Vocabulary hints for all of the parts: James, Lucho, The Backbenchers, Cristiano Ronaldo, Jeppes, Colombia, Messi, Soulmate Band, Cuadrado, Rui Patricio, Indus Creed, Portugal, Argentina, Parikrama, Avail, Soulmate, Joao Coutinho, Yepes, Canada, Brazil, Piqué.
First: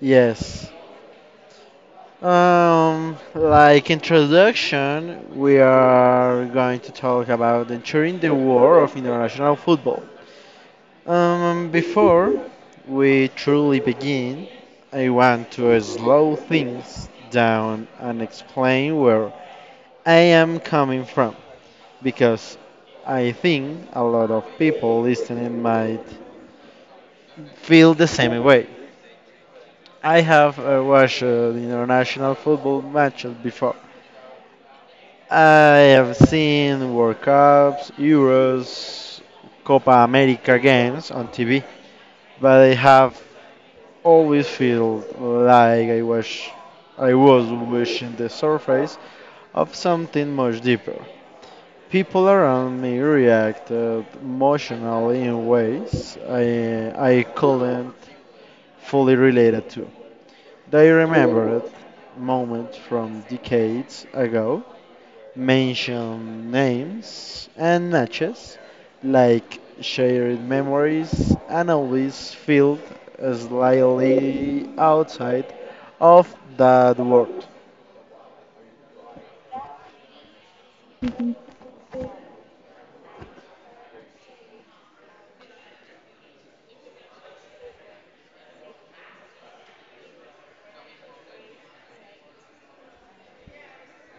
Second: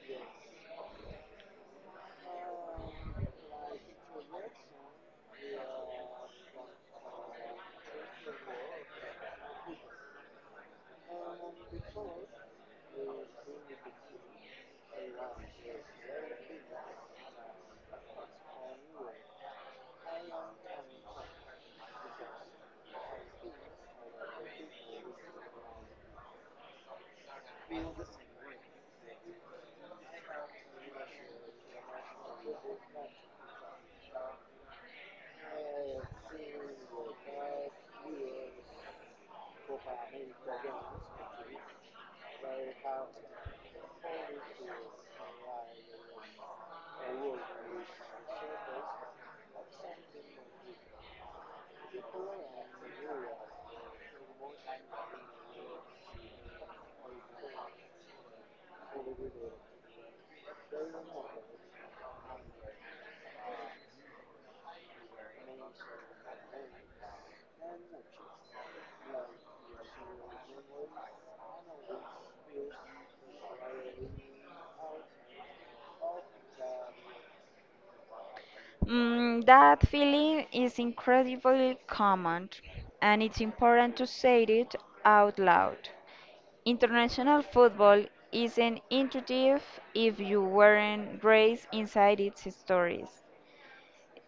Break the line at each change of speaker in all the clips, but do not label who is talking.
Yes. Like introduction, we are going to talk about entering the war of international football. Before we truly begin, I want to slow things down and explain where I am coming from, because I think a lot of people listening might feel the same way. I have watched the international football matches before. I have seen World Cups, Euros, Copa America games on TV, but I have always felt like I was wishing the surface of something much deeper. People around me reacted emotionally in ways I couldn't fully relate to. They remembered moments from decades ago, mention names and matches, like shared memories, and always felt slightly outside of that world.
That feeling is incredibly common, and it's important to say it out loud. International football isn't intuitive if you weren't raised inside its stories.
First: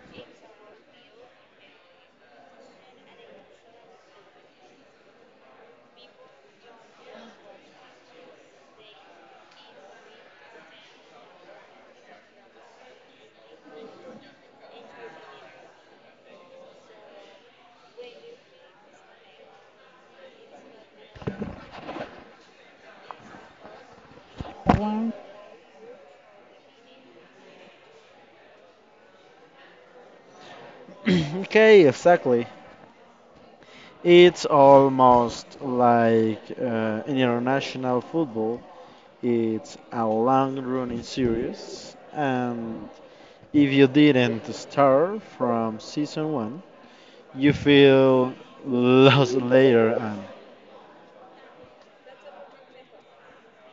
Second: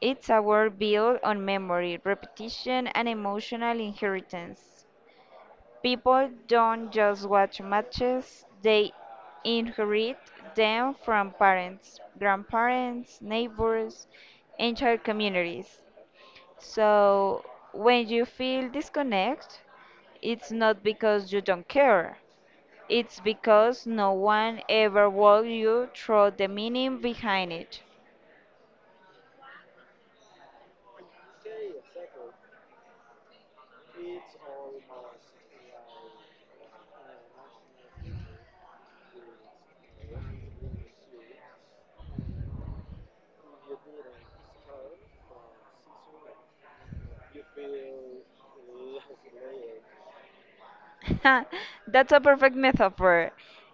It's a world built on memory, repetition, and emotional inheritance. People don't just watch matches, they inherit them from parents, grandparents, neighbors, entire communities. So when you feel disconnect, it's not because you don't care. It's because no one ever walked you through the meaning behind it.
Okay, exactly. It's almost like in international football. It's a long running series, and if you didn't start from season one, you feel lost later on.
That's a perfect metaphor.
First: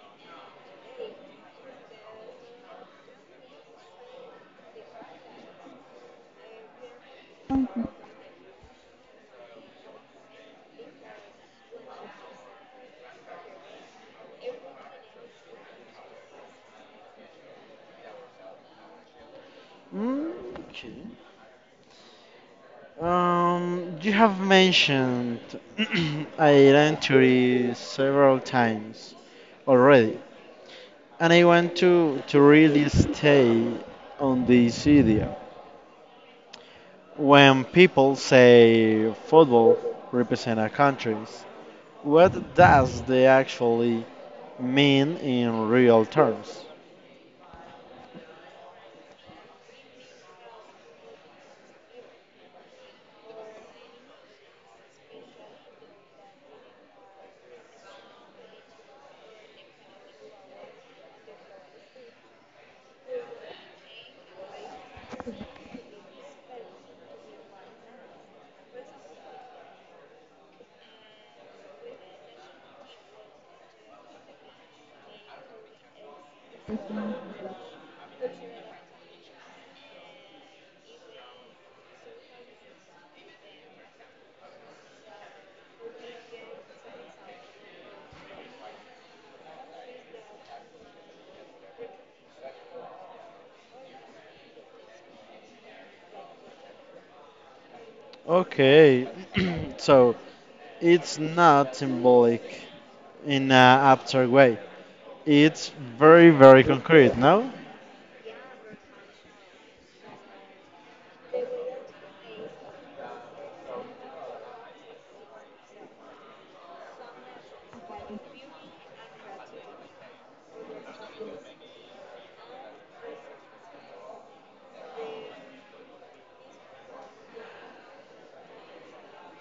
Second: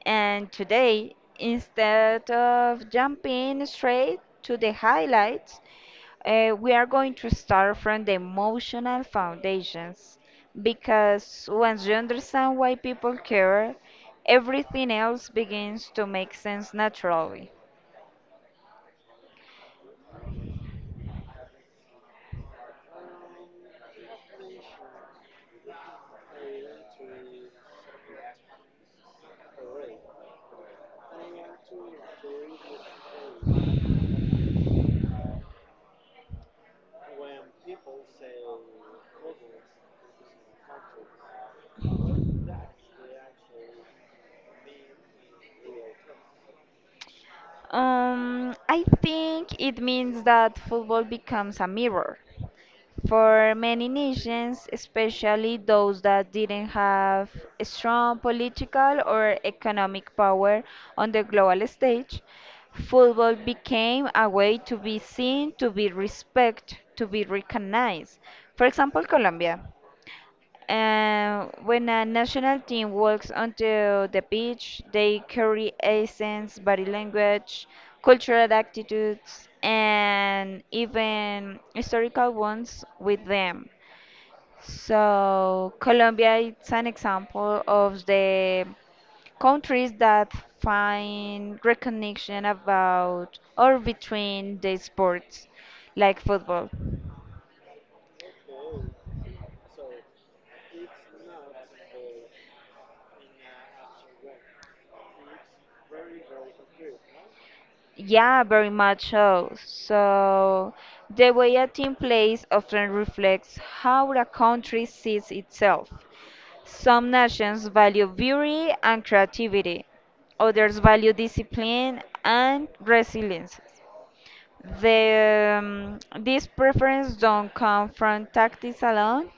And today, instead of jumping straight to the highlights, we are going to start from the emotional foundations. Because once you understand why people care, everything else begins to make sense naturally.
Mm, okay. You have mentioned identity several times already, and I want to really stay on this idea. When people say football represent our countries, what does they actually mean in real terms?
I think it means that football becomes a mirror for many nations, especially those that didn't have strong political or economic power on the global stage. Football became a way to be seen, to be respected, to be recognized. For example, Colombia. When a national team walks onto the pitch, they carry accents, body language, cultural attitudes, and even historical ones with them. So, Colombia is an example of the countries that find recognition about or between the sports, like football.
Okay, so it's not symbolic in an abstract way. It's very, very concrete, no?
Yeah, very much so. So, the way a team plays often reflects how a country sees itself. Some nations value beauty and creativity, others value discipline and resilience. These preferences don't come from tactics alone,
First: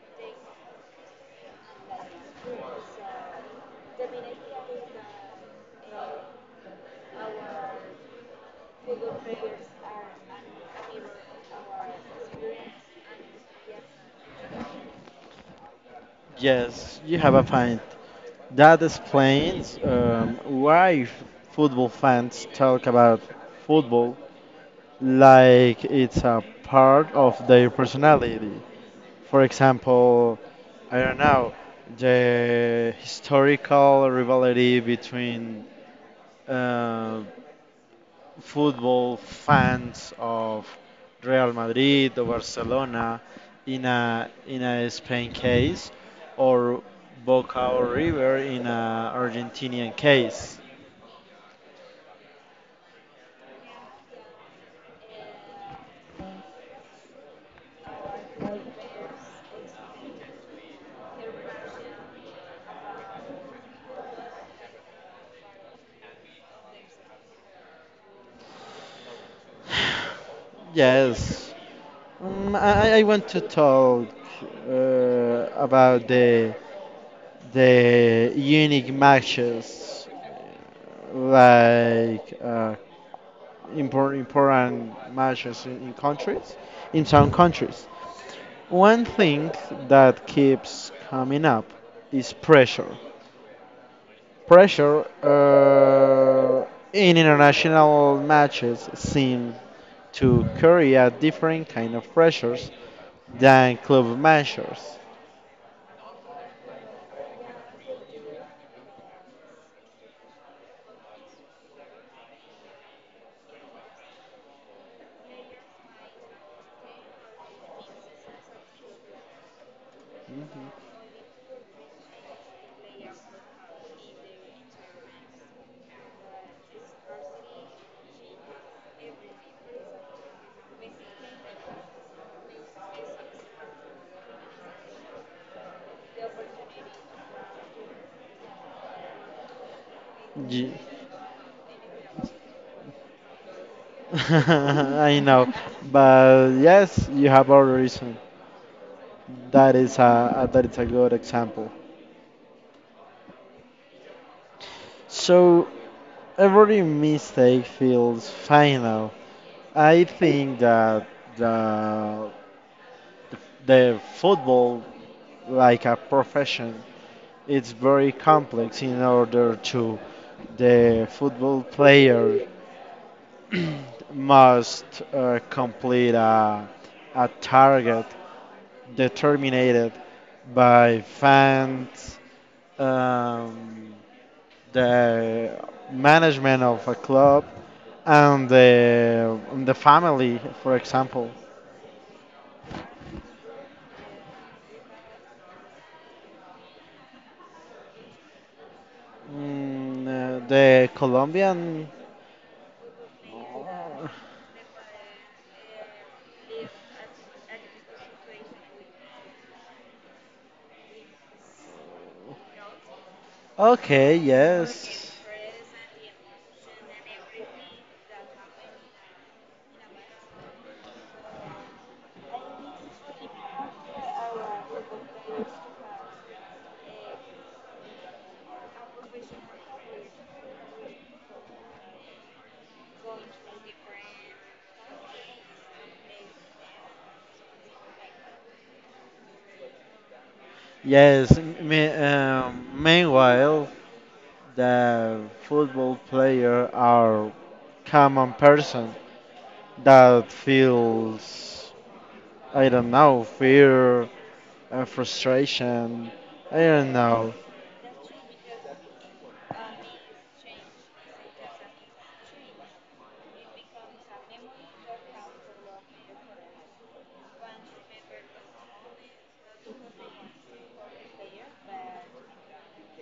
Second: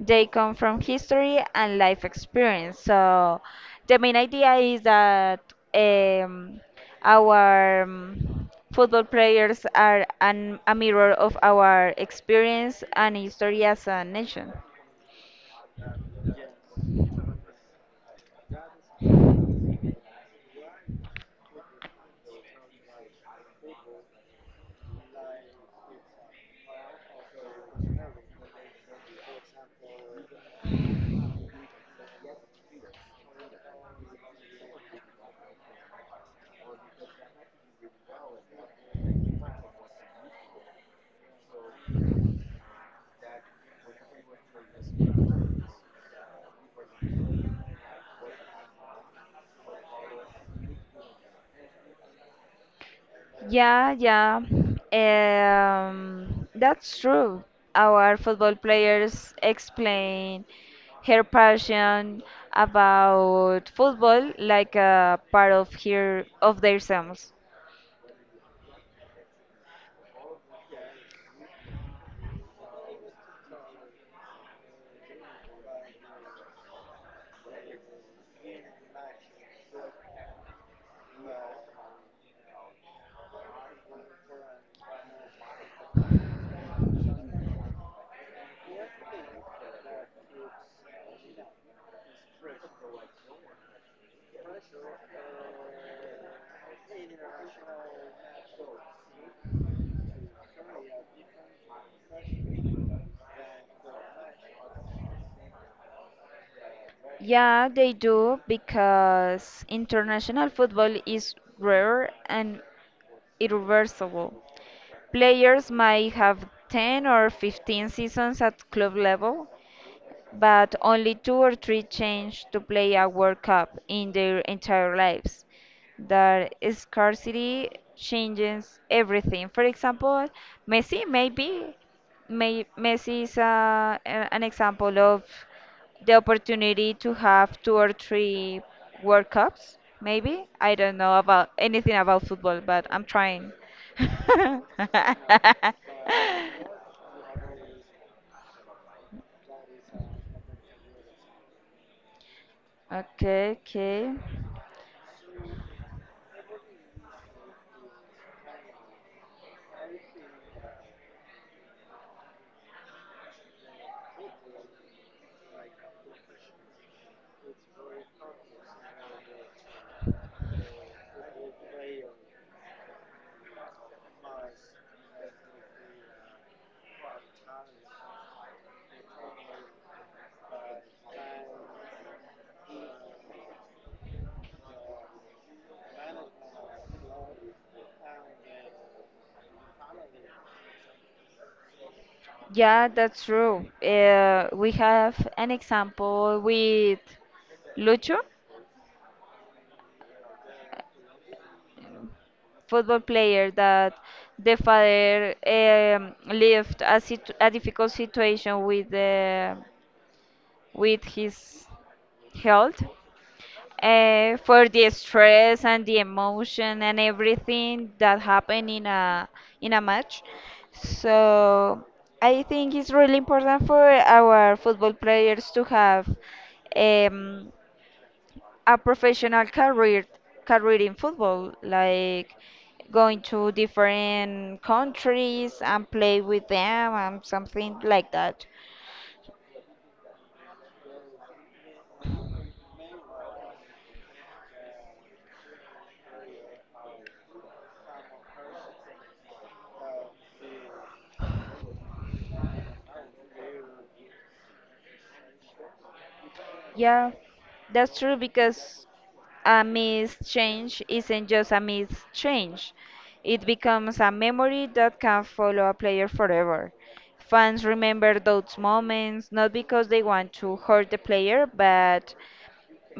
they come from history and life experience. So, the main idea is that um, our football players are a mirror of our experience and history as a nation.
Yes, you have a point. That explains why football fans talk about football like it's a part of their personality. For example, I don't know, the historical rivalry between uh, football fans of Real Madrid or Barcelona in a Spain case or Boca or River in a Argentinian case.
Yeah, yeah. That's true. Our football players explain her passion about football like a part of her of themselves.
Yes. I want to talk about the unique matches, like important matches in countries, in some countries. One thing that keeps coming up is pressure. Pressure in international matches seem to carry a different kind of pressures than club matches.
Yeah, they do because international football is rare and irreversible. Players might have 10 or 15 seasons at club level, but only two or three change to play a World Cup in their entire lives. That scarcity changes everything. For example, Messi maybe Messi is an example of the opportunity to have two or three World Cups. Maybe
Ye-
I don't know about anything about football, but I'm trying.
I know, but yes, you have a reason. That is a that is a good example.
Okay.
So every mistake feels final. I think that the, the football, like a profession, it's very complex in order to the football player must complete a target determined by fans, um, the management of a club, and the family, for example.
Yeah, that's true. We have an example with Lucho,
Mm, the Colombian.
football player that
Oh.
the father lived a difficult situation with with his health
Okay,
for the
yes.
stress and the emotion and everything that happened in a match. So I think it's really important for our football players to have um, a professional career in football, like going to different countries and play with them and something like that.
Yes, meanwhile, the football player are common person that feels I don't know, fear, frustration. I don't
Yeah,
know.
that's true because a missed change isn't just a missed change; it becomes a memory that can follow a player forever. Fans remember those moments not because they want to hurt the player, but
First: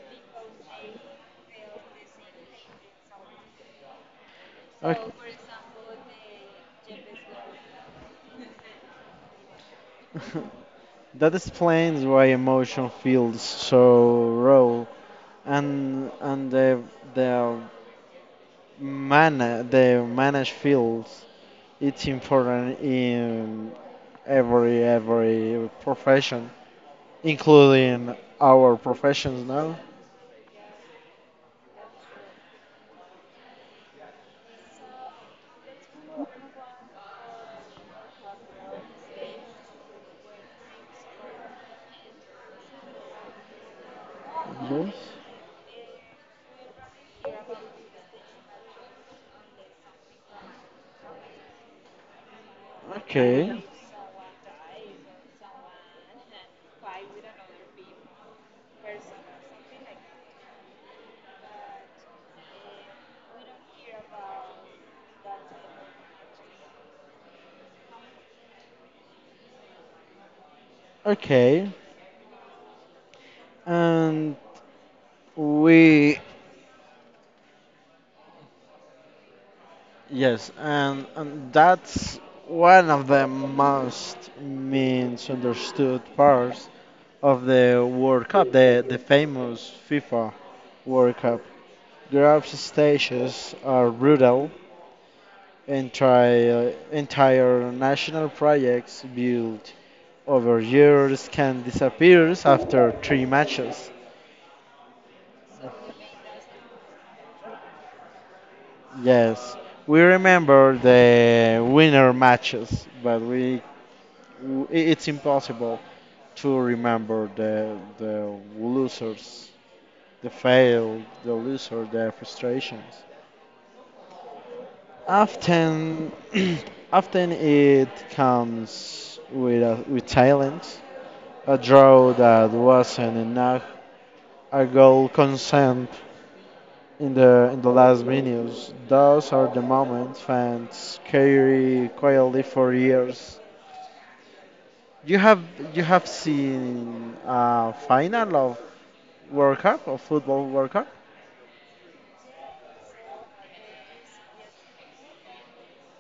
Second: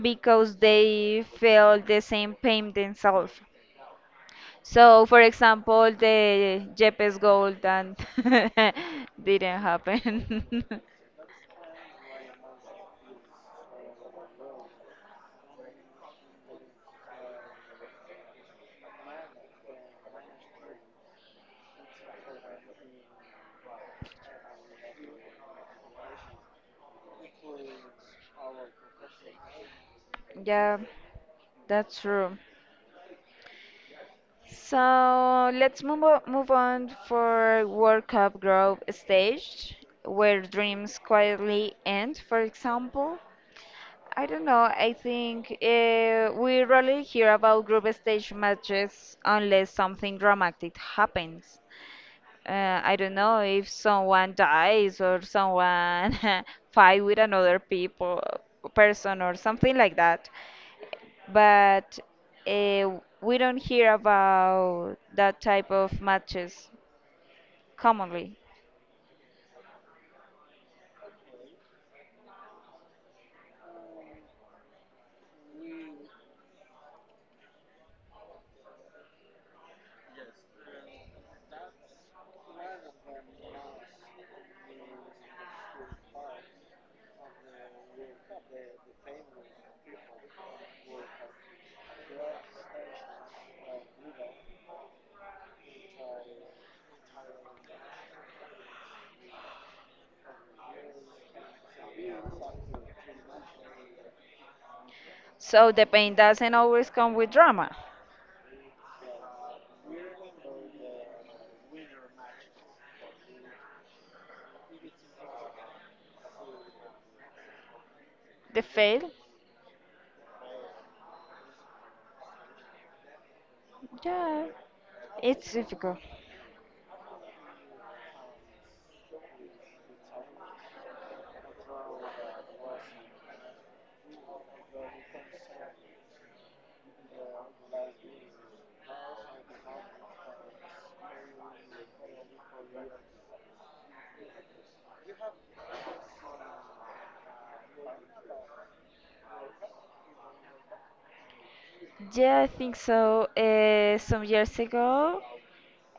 because they feel the same pain themselves. So,
Okay.
for example, the Jeppes goal that didn't happen.
That explains why emotion feels so raw and and the manage feels it's important in every profession including our professions now.
Yeah, that's true. So let's move on for World Cup group stage, where dreams quietly end. For example, I don't know. I
Mhm.
think we rarely hear about group stage matches unless something dramatic happens. I don't know
Okay.
if someone dies or someone fight with another people person or something like that, but uh, we don't hear about that type of matches commonly.
Okay. And we Yes, and that's one of the most misunderstood parts of the World Cup, the famous FIFA World Cup. Group stages are brutal. Entire national projects built over years can disappear after three matches.
So the pain doesn't always come with drama.
Yes, we remember the winner matches, but it's impossible to remember the
The fail,
losers, the fail, the loser, the frustrations.
yeah, it's difficult.
Often, often it comes with with talent, a draw that wasn't enough, a goal consent in the last minutes. Those are the moments fans carry quietly for years. You have you have seen a final of World Cup or football World Cup?
Yeah, I think so. Some years ago,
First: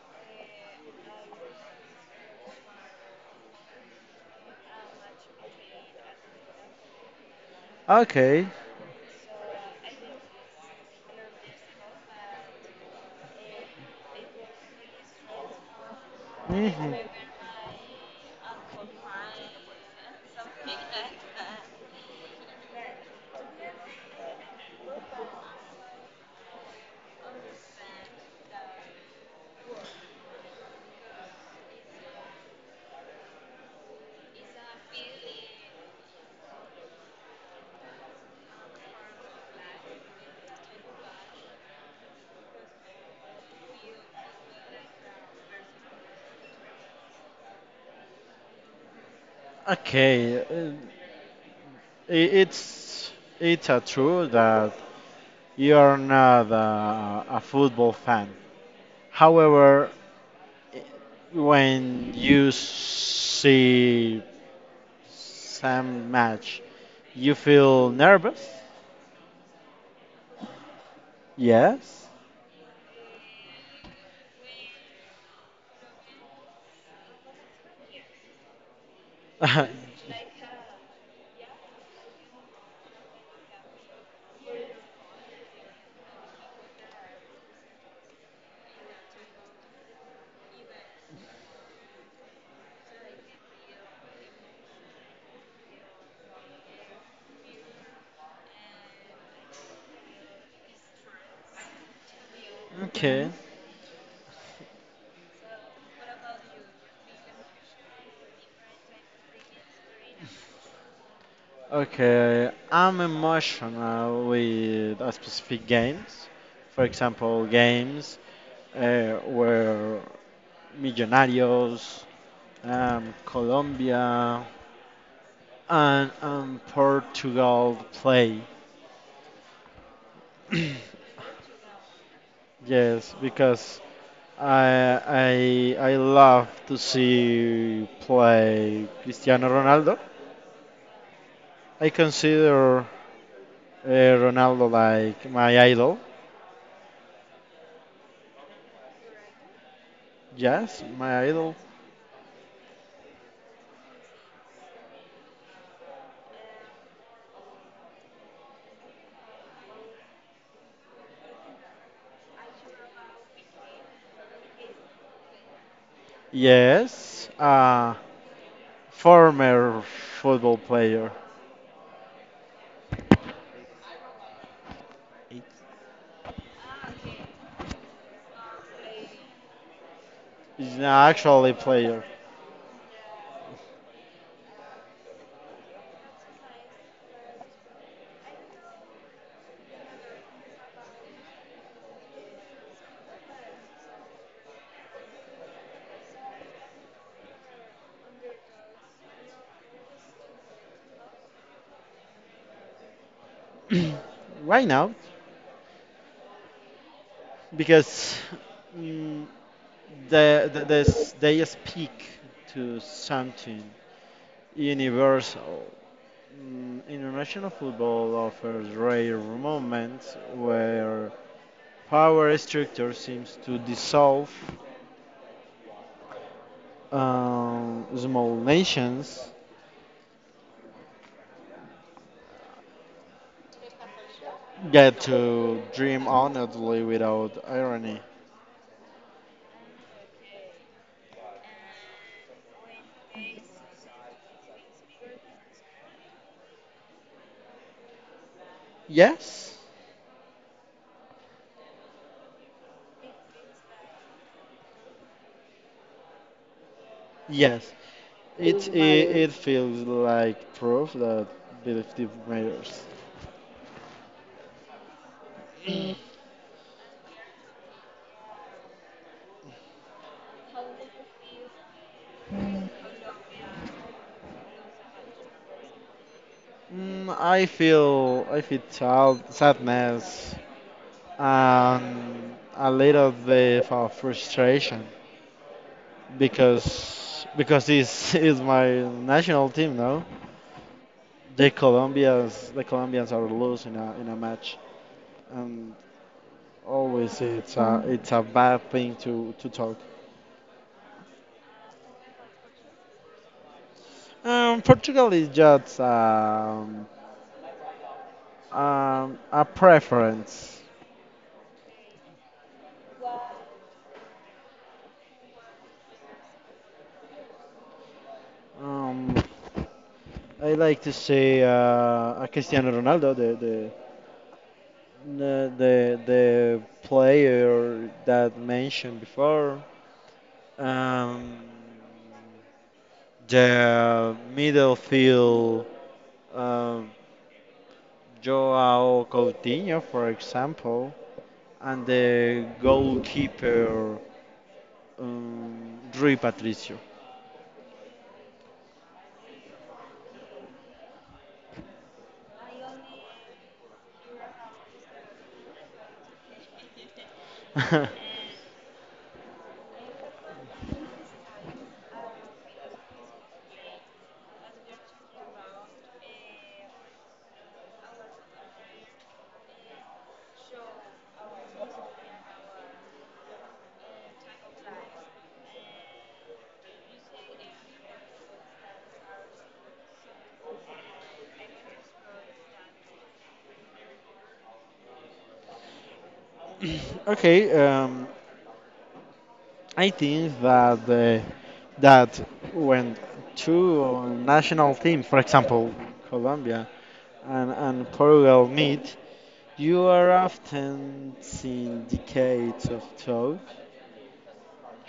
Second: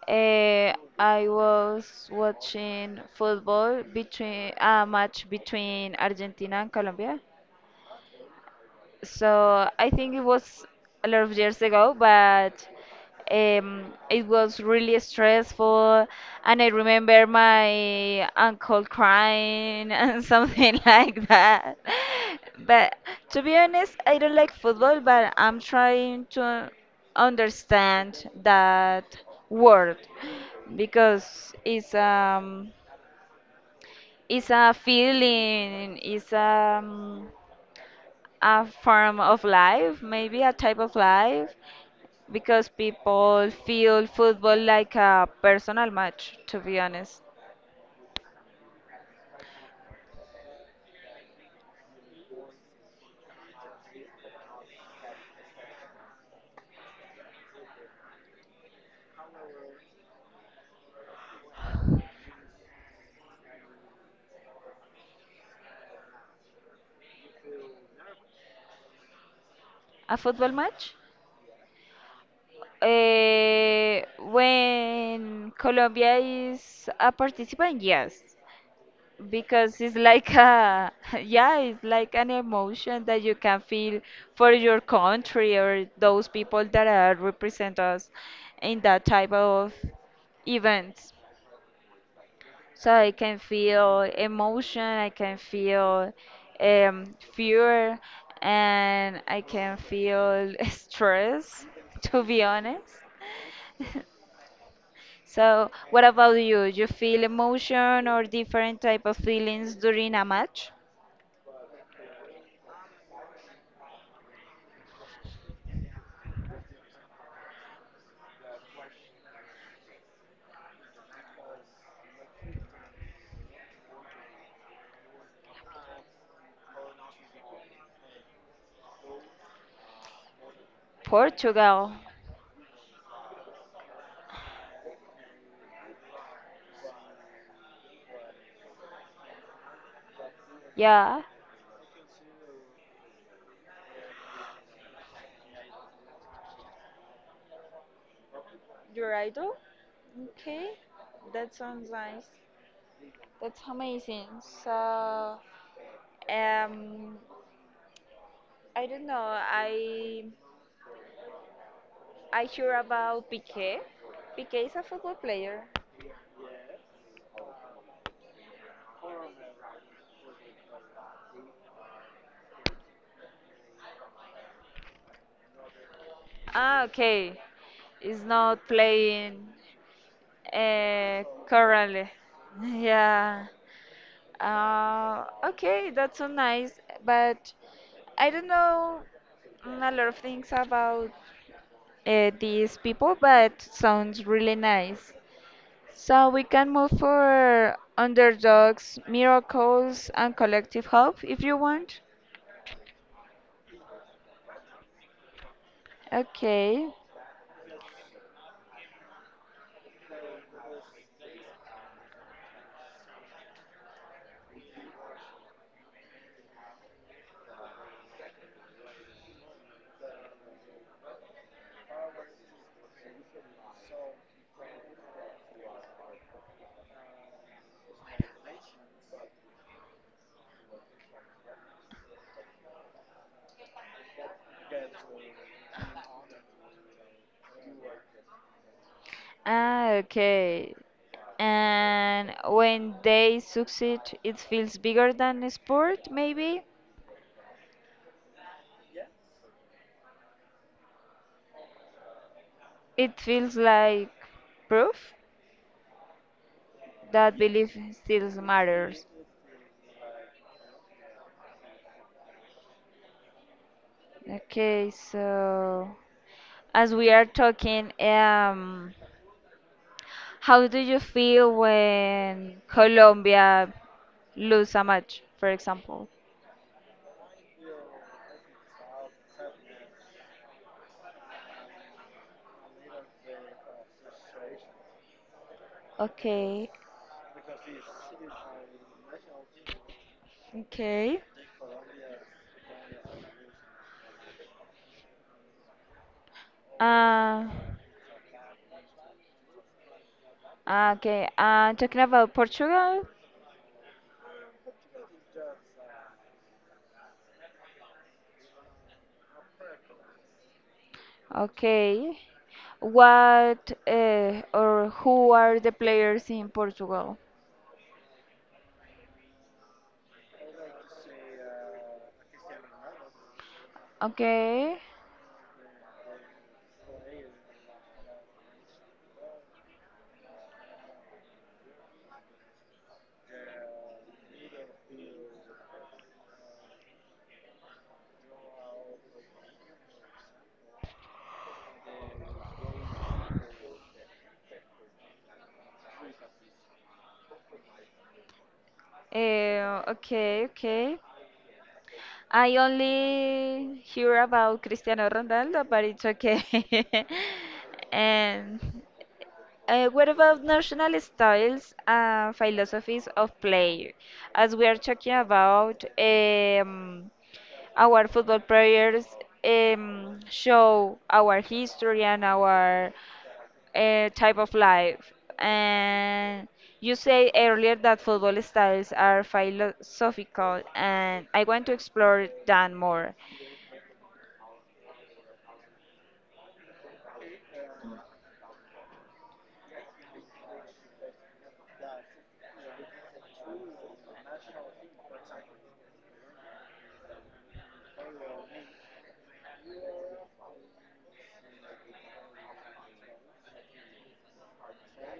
uh, I was watching football between a match between Argentina and Colombia.
Okay.
So I think it was a lot of years ago, but it was really stressful. And I
Mhm.
remember my uncle crying and something like that. But to be honest, I don't like football, but I'm trying to understand that word because it's it's a feeling, it's a form of life, maybe a type of life, because people feel football like a personal match, to be honest.
Okay, i- it's it's a true that you're not a football fan. However, when you see Sam match. You feel nervous?
A football match?
Yes.
Eh, when Colombia is a participant, yes, because it's like a, yeah, it's like an emotion that you can feel for your country or those people that are represent us in that type of events. So I can feel emotion, I can feel fear, and I can feel stress, to be honest.
Okay.
So what about you? You feel emotion or different type of feelings during a match?
Okay. I'm emotional with a specific games. For example, games where Millonarios, Colombia, and Portugal play.
Portugal.
Yes, because I love to see play Cristiano Ronaldo.
Yeah.
I consider Ronaldo like my idol.
Your idol? Okay.
Yes, my
That
idol.
sounds nice. That's amazing. So, um, I don't know. I hear about Piqué. Piqué is a football player.
Yes, a former football player. He's
Ah, okay. It's not playing
an actually
currently.
player
Yeah. Okay, that's so nice. But I don't know mm, a lot of things about these people, but sounds really nice. So we can move for underdogs, miracles, and collective hope if you want.
right now
Okay.
because mm, the, they speak to something. Universal. Mm, international football offers rare moments where power structure seems to dissolve. Small nations get to dream honestly without irony.
Ah, okay. And when they succeed, it feels bigger than a sport, maybe?
Yes,
It feels like proof that
yes.
belief still matters.
It feels like proof that belief matters.
Okay, so as we are talking, how do you feel when Colombia lose a match, for example?
Mm, I feel sad, sadness and a little bit of frustration
Okay,
because it's, it's my national team now.
okay.
The Colombians are losing in a match, and always
Uh,
it's a bad thing to talk.
okay, talking about Portugal,
Portugal is just a preference.
okay. What or who are the players in Portugal?
Um, I like to say a Cristiano Ronaldo,
Okay.
the player that mentioned before, um, the midfield um, Joao Coutinho, for example, and the goalkeeper Rui Patricio.
Okay, okay. I only hear about Cristiano Ronaldo, but it's okay. And uh, what about national styles and philosophies of play? As we are talking about our football players show our history and our type of life. And you say earlier that football styles are philosophical, and I want to explore that more.
Okay, I think that that when two national teams, for example, Colombia and Portugal meet, you are often seeing decades of talk,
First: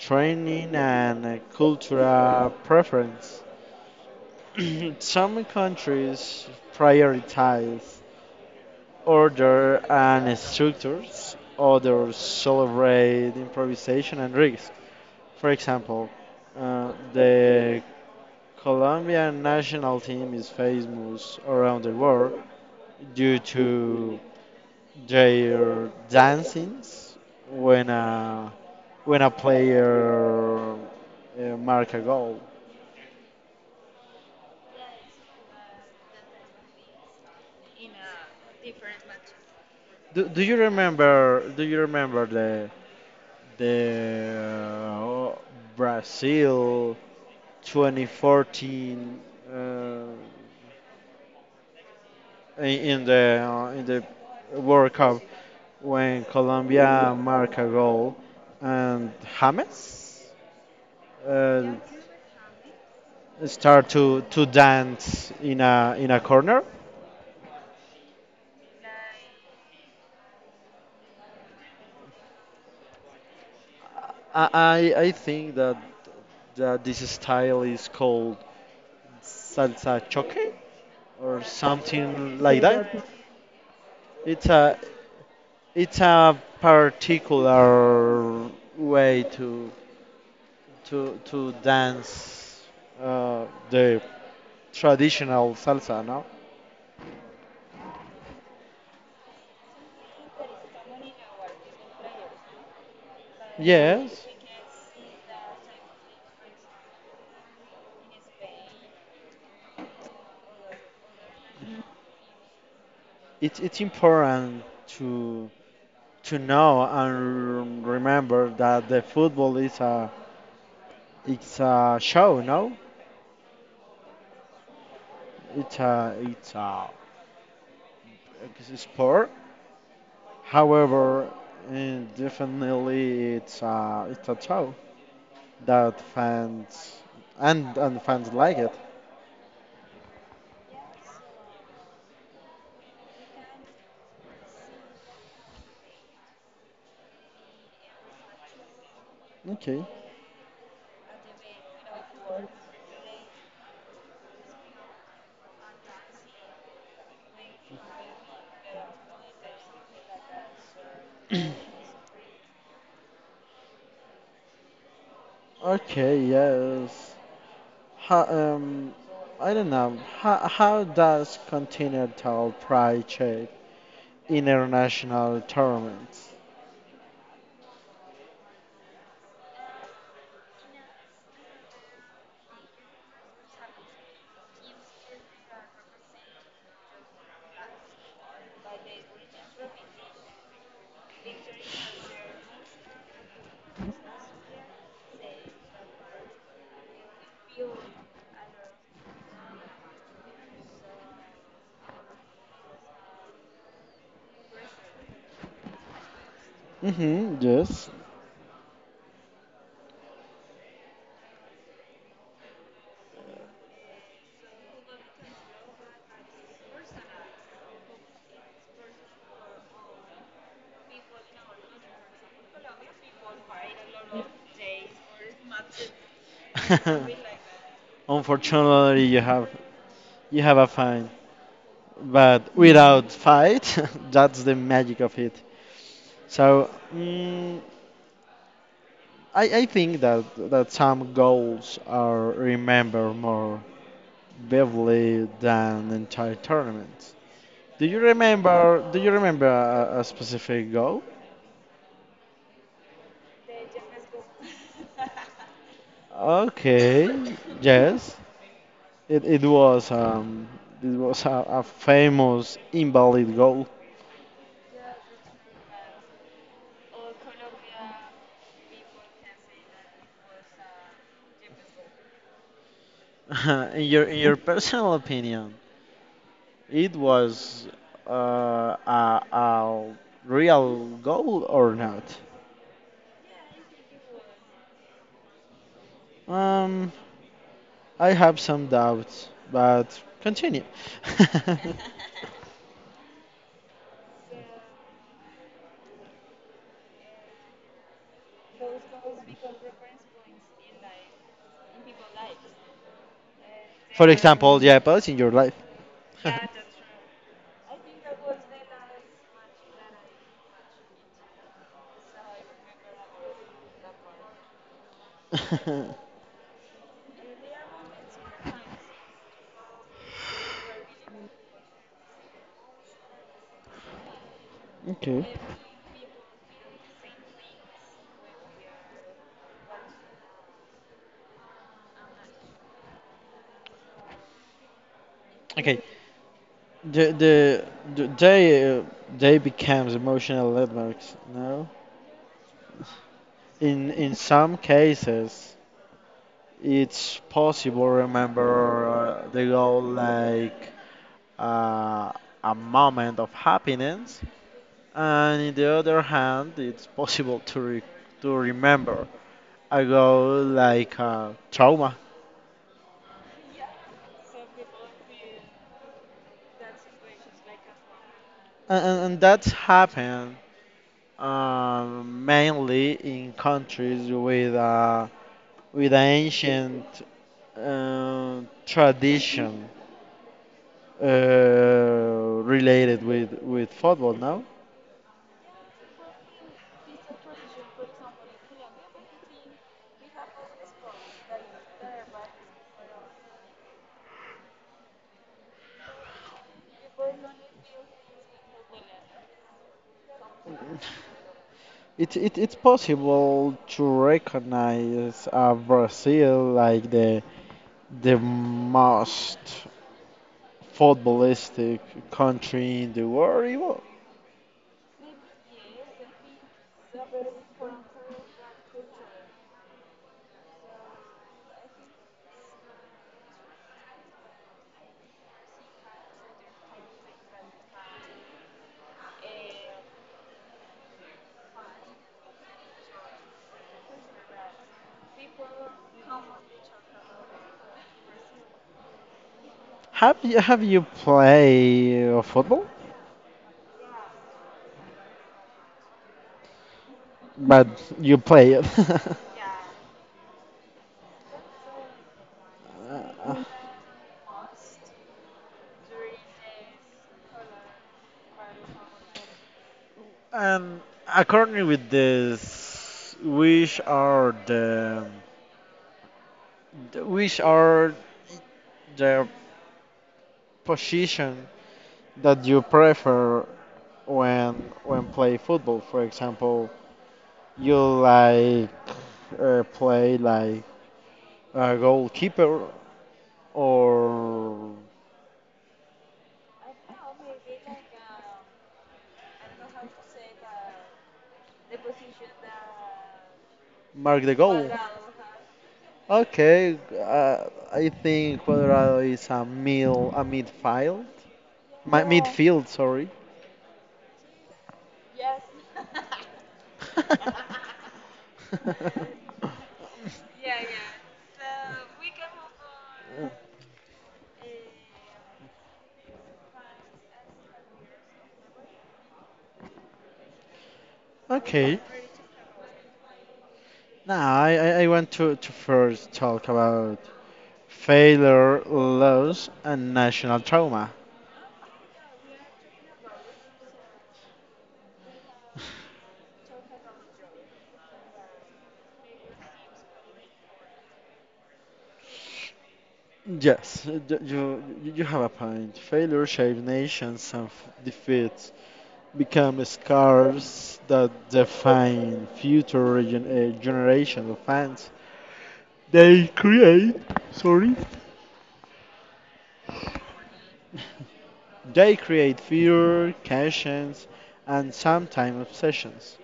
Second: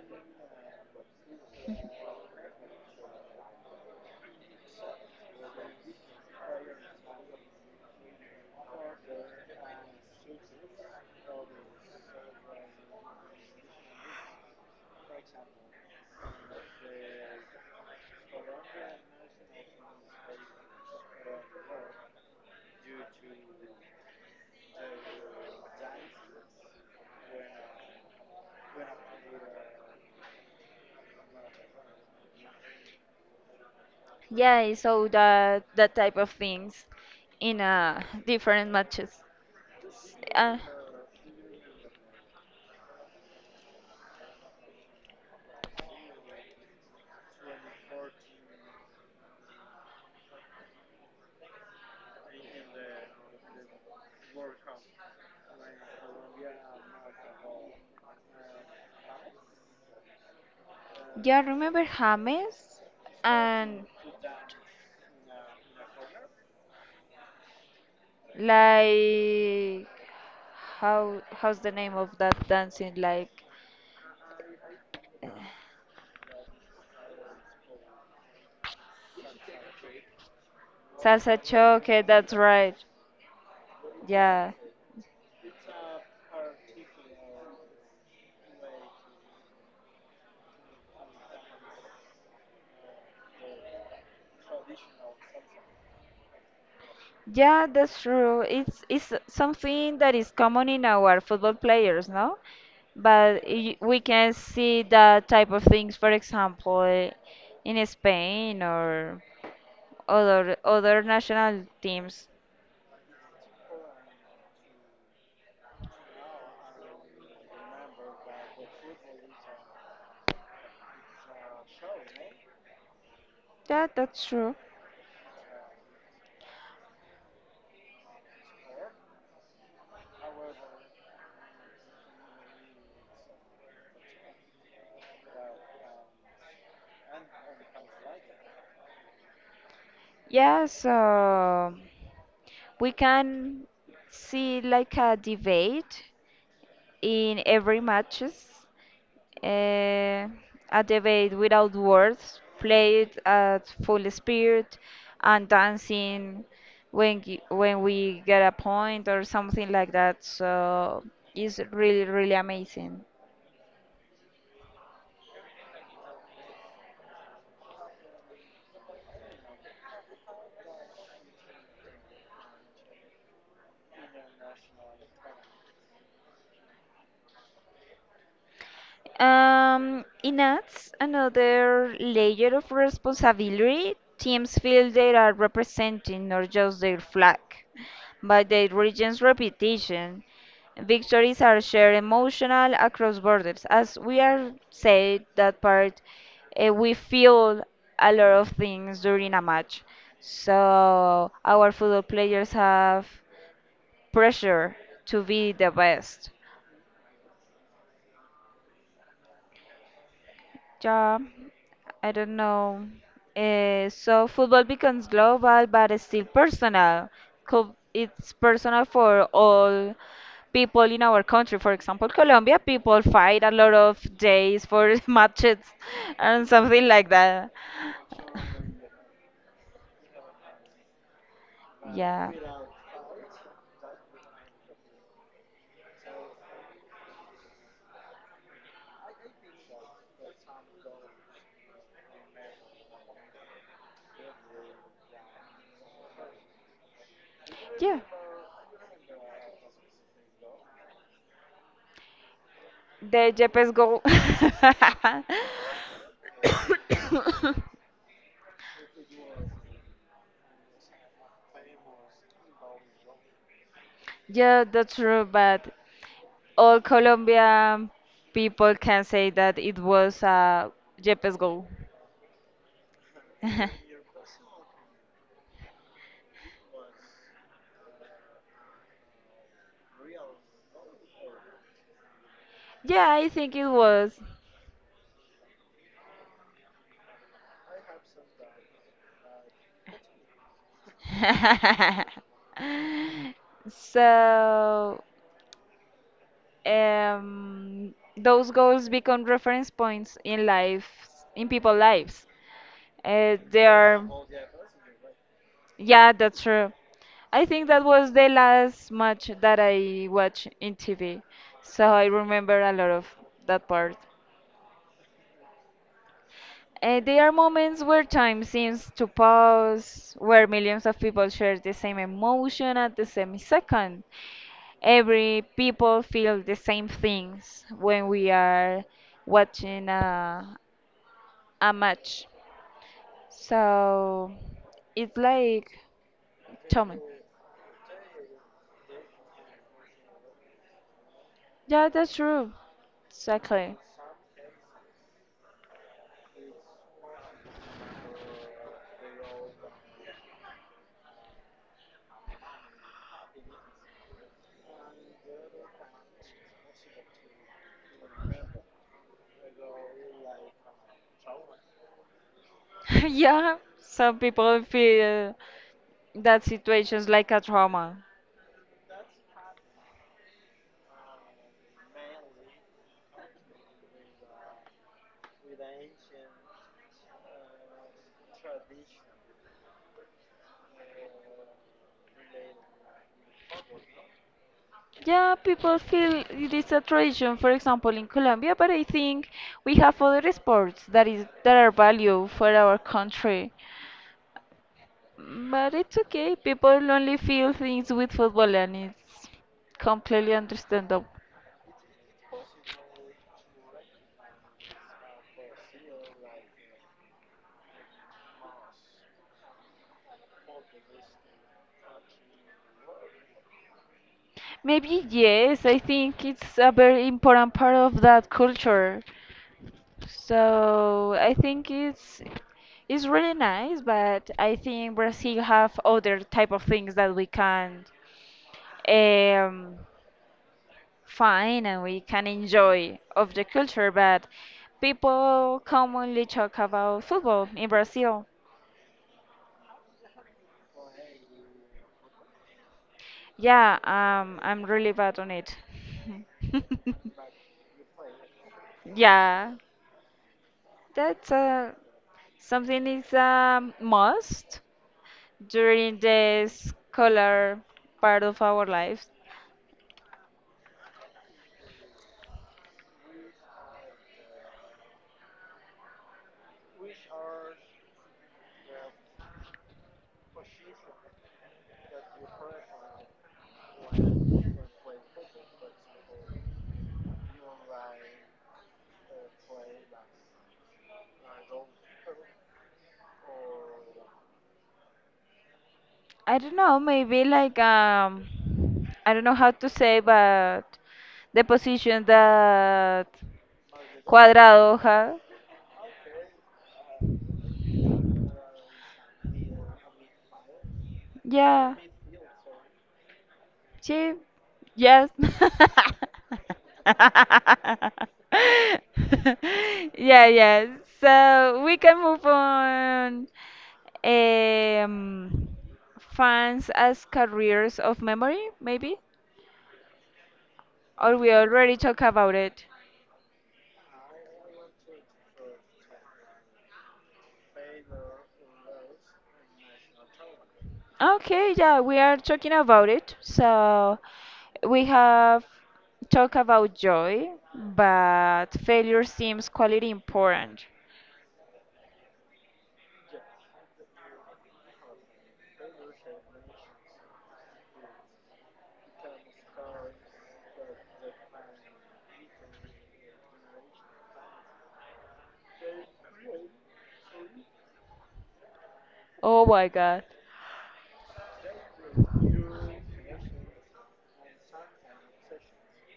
training, and cultural preference. Some countries prioritize order and structures, others celebrate improvisation and risk. For example, the Colombian national team is famous around the world due to their dancings when when a player mark a goal.
Yeah, so that that type of things in different matches.
Do, do
Uh,
you remember? Do you remember the Brazil 2014 uh, in in the World Cup when Colombia marked a goal and James
yeah, remember
uh,
James and
start to dance in a corner.
like how how's the name of that dancing like
I think that this style is called salsa choque
salsa
or
choque? That's
something
right.
like that.
Yeah.
It's a It's a particular way to dance the traditional salsa, no?
Yeah, that's true. It's something that is common in our football players, no? But we can
Yes.
see that type of things, for example, eh, in Spain or other other national teams.
It's important to to know and remember that the football is a it's a show, no?
Yeah, that's true.
It's a sport. However, eh, definitely it's a show that fans and fans like it.
Yes, we can see like a debate in every matches.
Okay,
Uh, a debate without words, played at full spirit and dancing when we get a point or something like that. So it's really really amazing.
okay, yes. How, I don't know. How does Continental Pride shape international tournaments?
It adds another layer of responsibility. Teams feel they are representing not just their flag, but their region's reputation. Victories are shared emotional across borders. As we are said that part, eh, we feel a lot of things during a match. So our football players have pressure to be the best.
Mm-hmm. Yes.
Job. I don't know. So football becomes global, but it's still personal. It's personal for all people in our country. For example, Colombia people fight a lot of days for matches and something like that.
Unfortunately, you have a fine,
Yeah.
but without fight, that's the magic of it. So mm, I think that some goals are remembered more vividly than entire tournaments.
Yeah.
Do you remember? Do you remember a specific goal?
The Jepes go.
Okay, yes, it, it was um it was a famous invalid goal.
Yeah, that's true, but all Colombian people can say that it was Yepes goal. yeah,
In your personal opinion, it was uh, a real goal or not?
I think it was.
Um, I have some doubts, but continue.
So those goals become reference points in life, in people's lives. They are.
Example, yeah, but in your life.
Yeah, that's true. I think that was the last match that I watched in TV, so I remember a lot of that part.
Remember about that
There are moments where time seems to pause, where millions of people share the same emotion at the same second.
part.
Every people feel the same things when we are watching a match. So it's
Okay,
like, tell
the
me.
the, the they uh, they becomes emotional landmarks. No,
Yeah, that's true. Exactly.
in some cases, it's possible. Remember they go like uh, a moment of happiness, and in the other hand, it's possible to remember I go like trauma,
Yeah, some people feel that situation's like a trauma.
and that's happened mainly in countries with ancient uh, tradition related with football. Now,
Yeah, people feel it is a tradition, for example, in Colombia, but I think we have other sports that is that are value for our country. But it's okay. People only feel things with football, and it's completely understandable.
it's possible to recognize Brazil like the most footballistic country in the world. Ivo.
Maybe yes, I think it's a very important part of that culture. So I think it's really nice, but I think Brazil have other type of things that we can um, find and we can enjoy of the culture. But people commonly talk about football in Brazil.
Have you played football?
Yeah, I'm really bad on it.
But you play it.
Yeah, that's something
Uh,
is a must during the scholar part of our lives.
and according with this, which are which are the position that you prefer when when play football? For example, you like play like a goalkeeper or
I don't know, maybe like I don't know how to say, but the position that
mark the goal.
Cuadrado had.
Okay, I think Cuadrado is a midfield.
Yeah.
Mi- midfield, sorry.
Sí. Yes. Yeah, yeah. So we can move on. Um, fans as careers of memory, maybe, or we
Okay.
already talk about it.
Now I want to first talk about failure, loss, and national trauma.
Okay, yeah, we are talking about it. So we have talked about joy, but failure seems quality important.
Yes, you, you have a point. Failure shapes nations and defeats become scars that define future generations of fans. They create, sorry,
Oh my god.
they create fear, conscience, and sometimes obsessions.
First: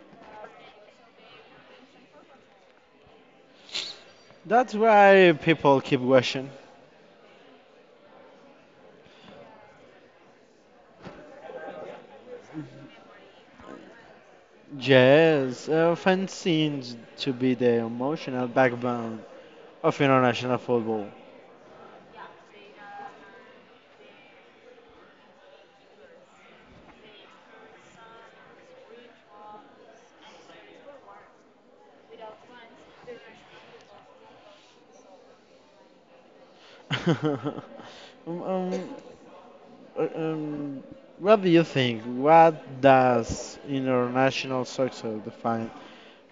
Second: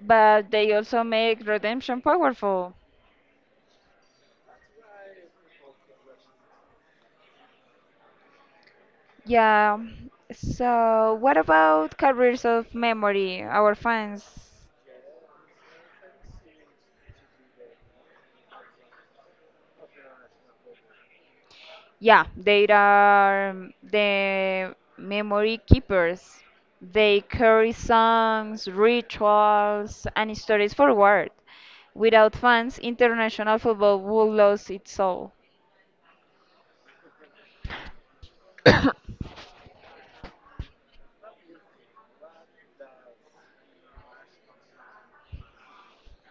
But they also make redemption powerful.
That's why people keep watching.
Yeah. So what about careers of memory, our fans?
Yes, fans seems to be the emotional backbone of international football.
Yeah, they are the memory keepers. They carry songs, rituals, and stories forward. Without fans, international football would lose its soul.
um, um,
I
uh, um, what do you think? What does international soccer define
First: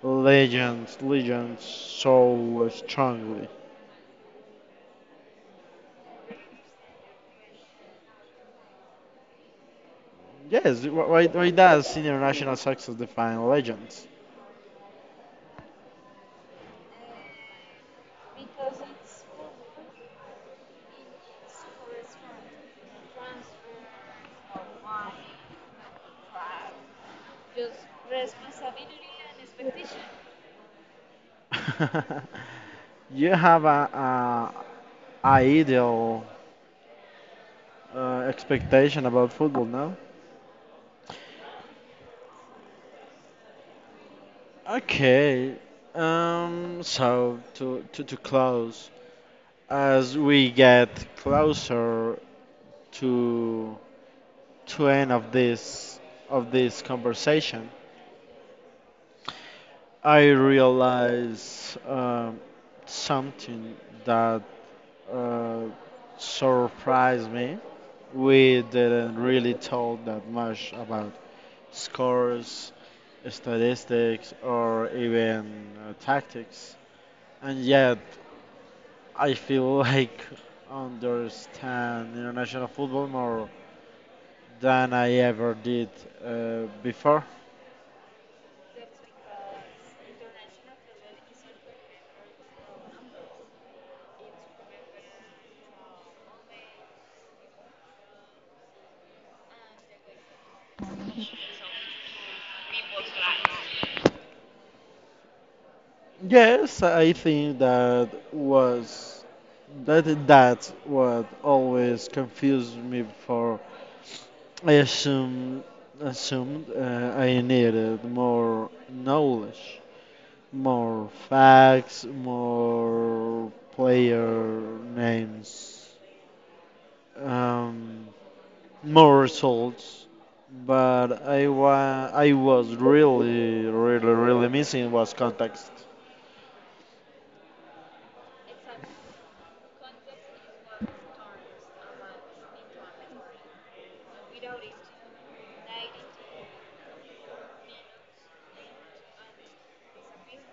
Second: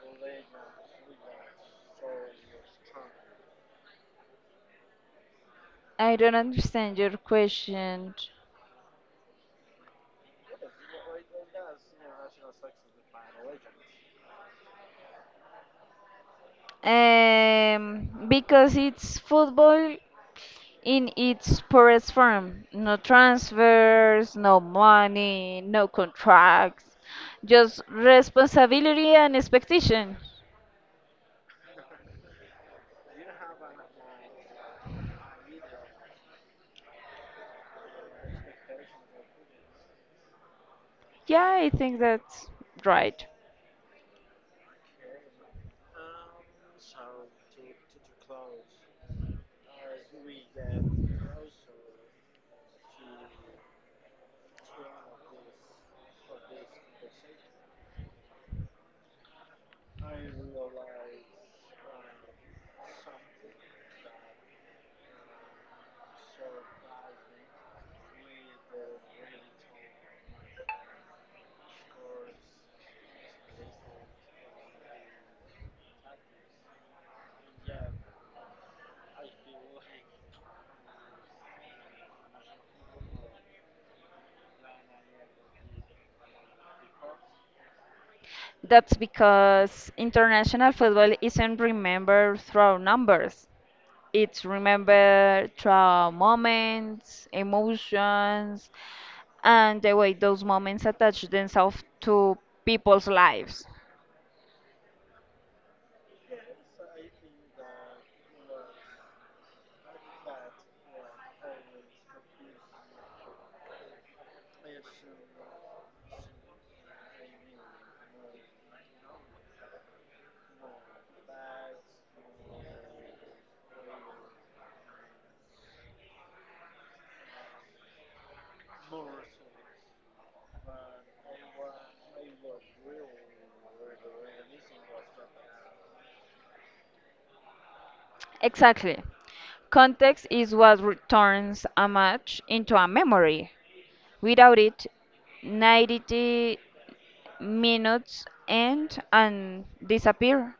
legends so strongly?
don't understand your question.
Yes, why does international soccer define legends?
Because it's football in its purest form. No transfers, no money, no contracts, just responsibility and expectation.
You have a ideal expectation about football, no?
Yeah, I think that's right.
Okay, so to close, as we get closer to to end of this conversation, I realize something that uh, surprised me. We didn't really talk that much about scores, statistics, or even tactics, and yet I feel like understand international football more than I ever did before.
That's because international football isn't remembered through numbers. It's remembered through moments, emotions, and the way those moments attach themselves to people's lives.
Yes, I think that was that's what always confused me before. I assumed assumed I needed more knowledge, more facts, more player names, um, more results. But I was really, really, really missing was context.
Exactly. Context is what returns a match into a memory. Without it, 90 minutes end and disappear.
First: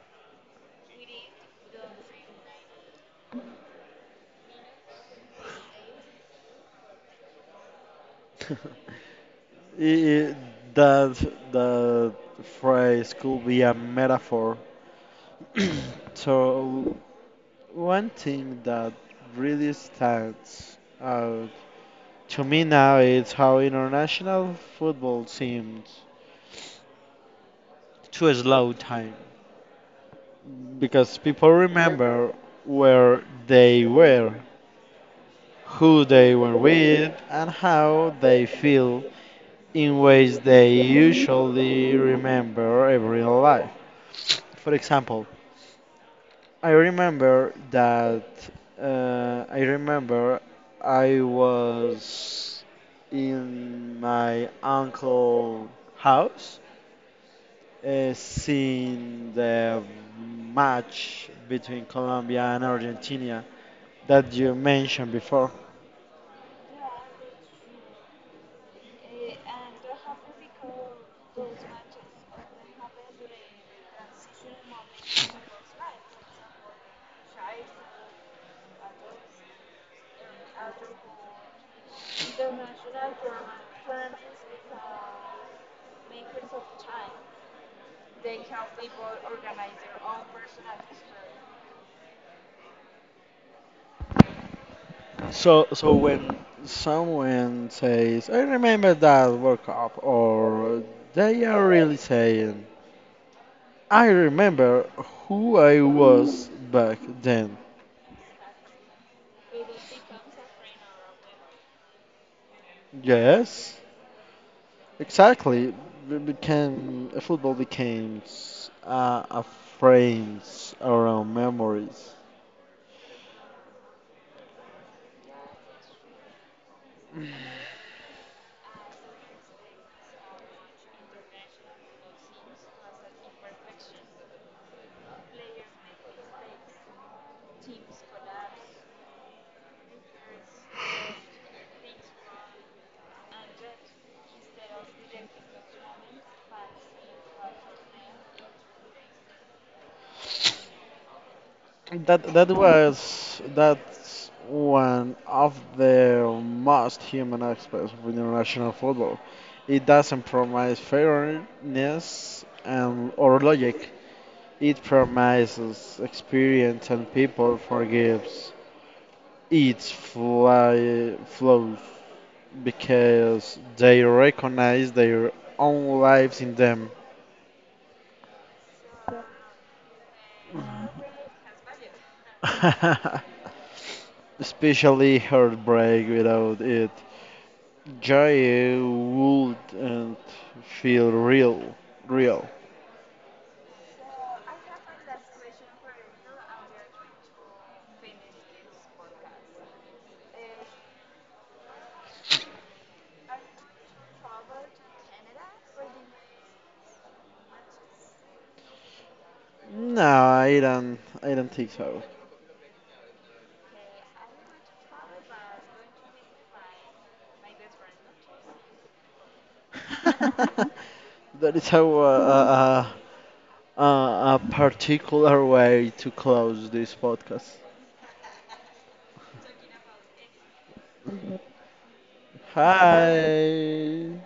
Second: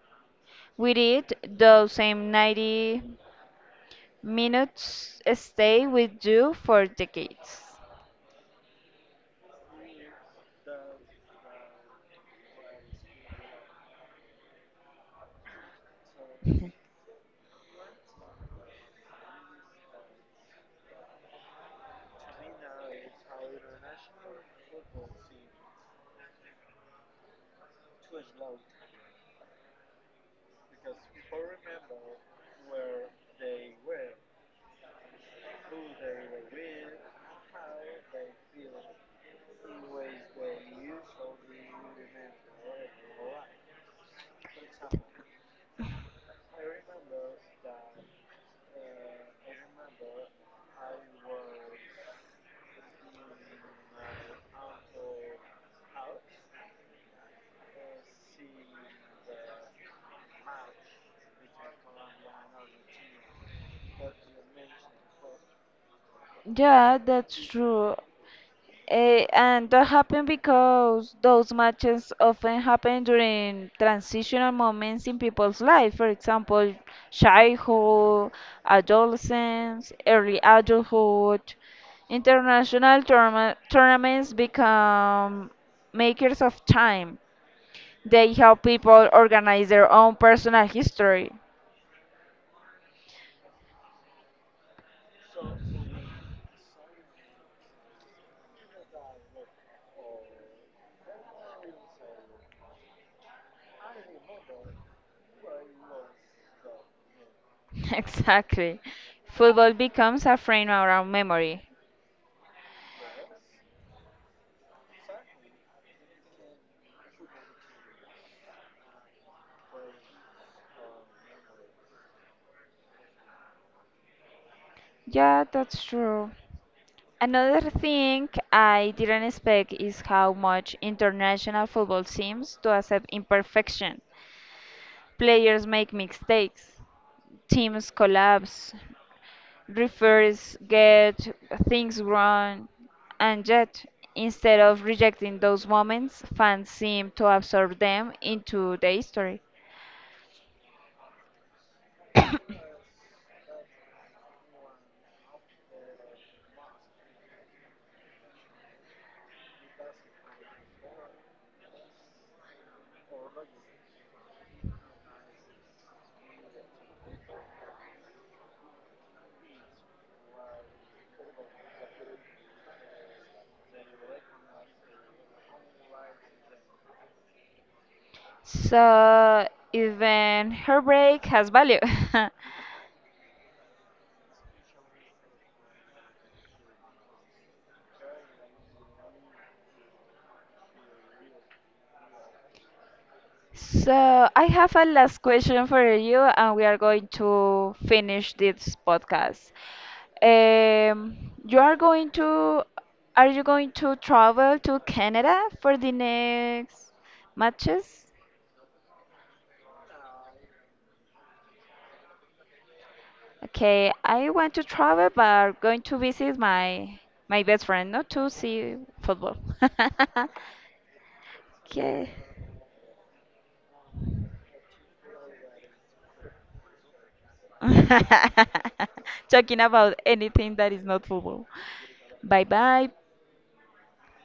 We did the same 90 minutes stay with you for decades.
I- i- that that phrase could be a metaphor. So one thing that really stands out to me now is how international football seems to slow time because people remember where they were who they were with, and how they feel in ways they usually remember every life. For example, I remember that I remember I was in my uncle house seeing the match between Colombia and Argentina that you mentioned before.
Yeah, that's true. Eh, and that happened because those matches often happen during transitional moments in people's life. For example, childhood, adolescence, early adulthood. International tournaments become makers of time. They help people organize their own personal history.
So, so when someone says, "I remember that World Cup," or they are really saying, "I remember who I was back then."
Exactly. Football becomes a frame around memory.
Yes, exactly. We became football became a frames around memories.
Yeah, that's true. Another thing I didn't expect is how much international football seems to accept imperfection. Players make mistakes, teams collapse, refers get things wrong, and yet, instead of rejecting those moments, fans seem to absorb them into the history.
That's one of the most human aspects of international football. It doesn't promise fairness and or logic. It promises experience and people forgives its flaws because they recognize their own lives in them.
So even heartbreak has value.
Especially heartbreak without it. Joy wouldn't feel real.
So I have a last question for you, and we are going to finish this podcast. You are going to, Are you going to travel to Canada for the next matches?
No, I don't. I don't think so.
Okay, I want to travel, but going to visit my my best friend, not to see football.
That is how
Okay.
uh, a particular way to close this podcast.
Talking about anything that is not football. Bye bye.
Hi.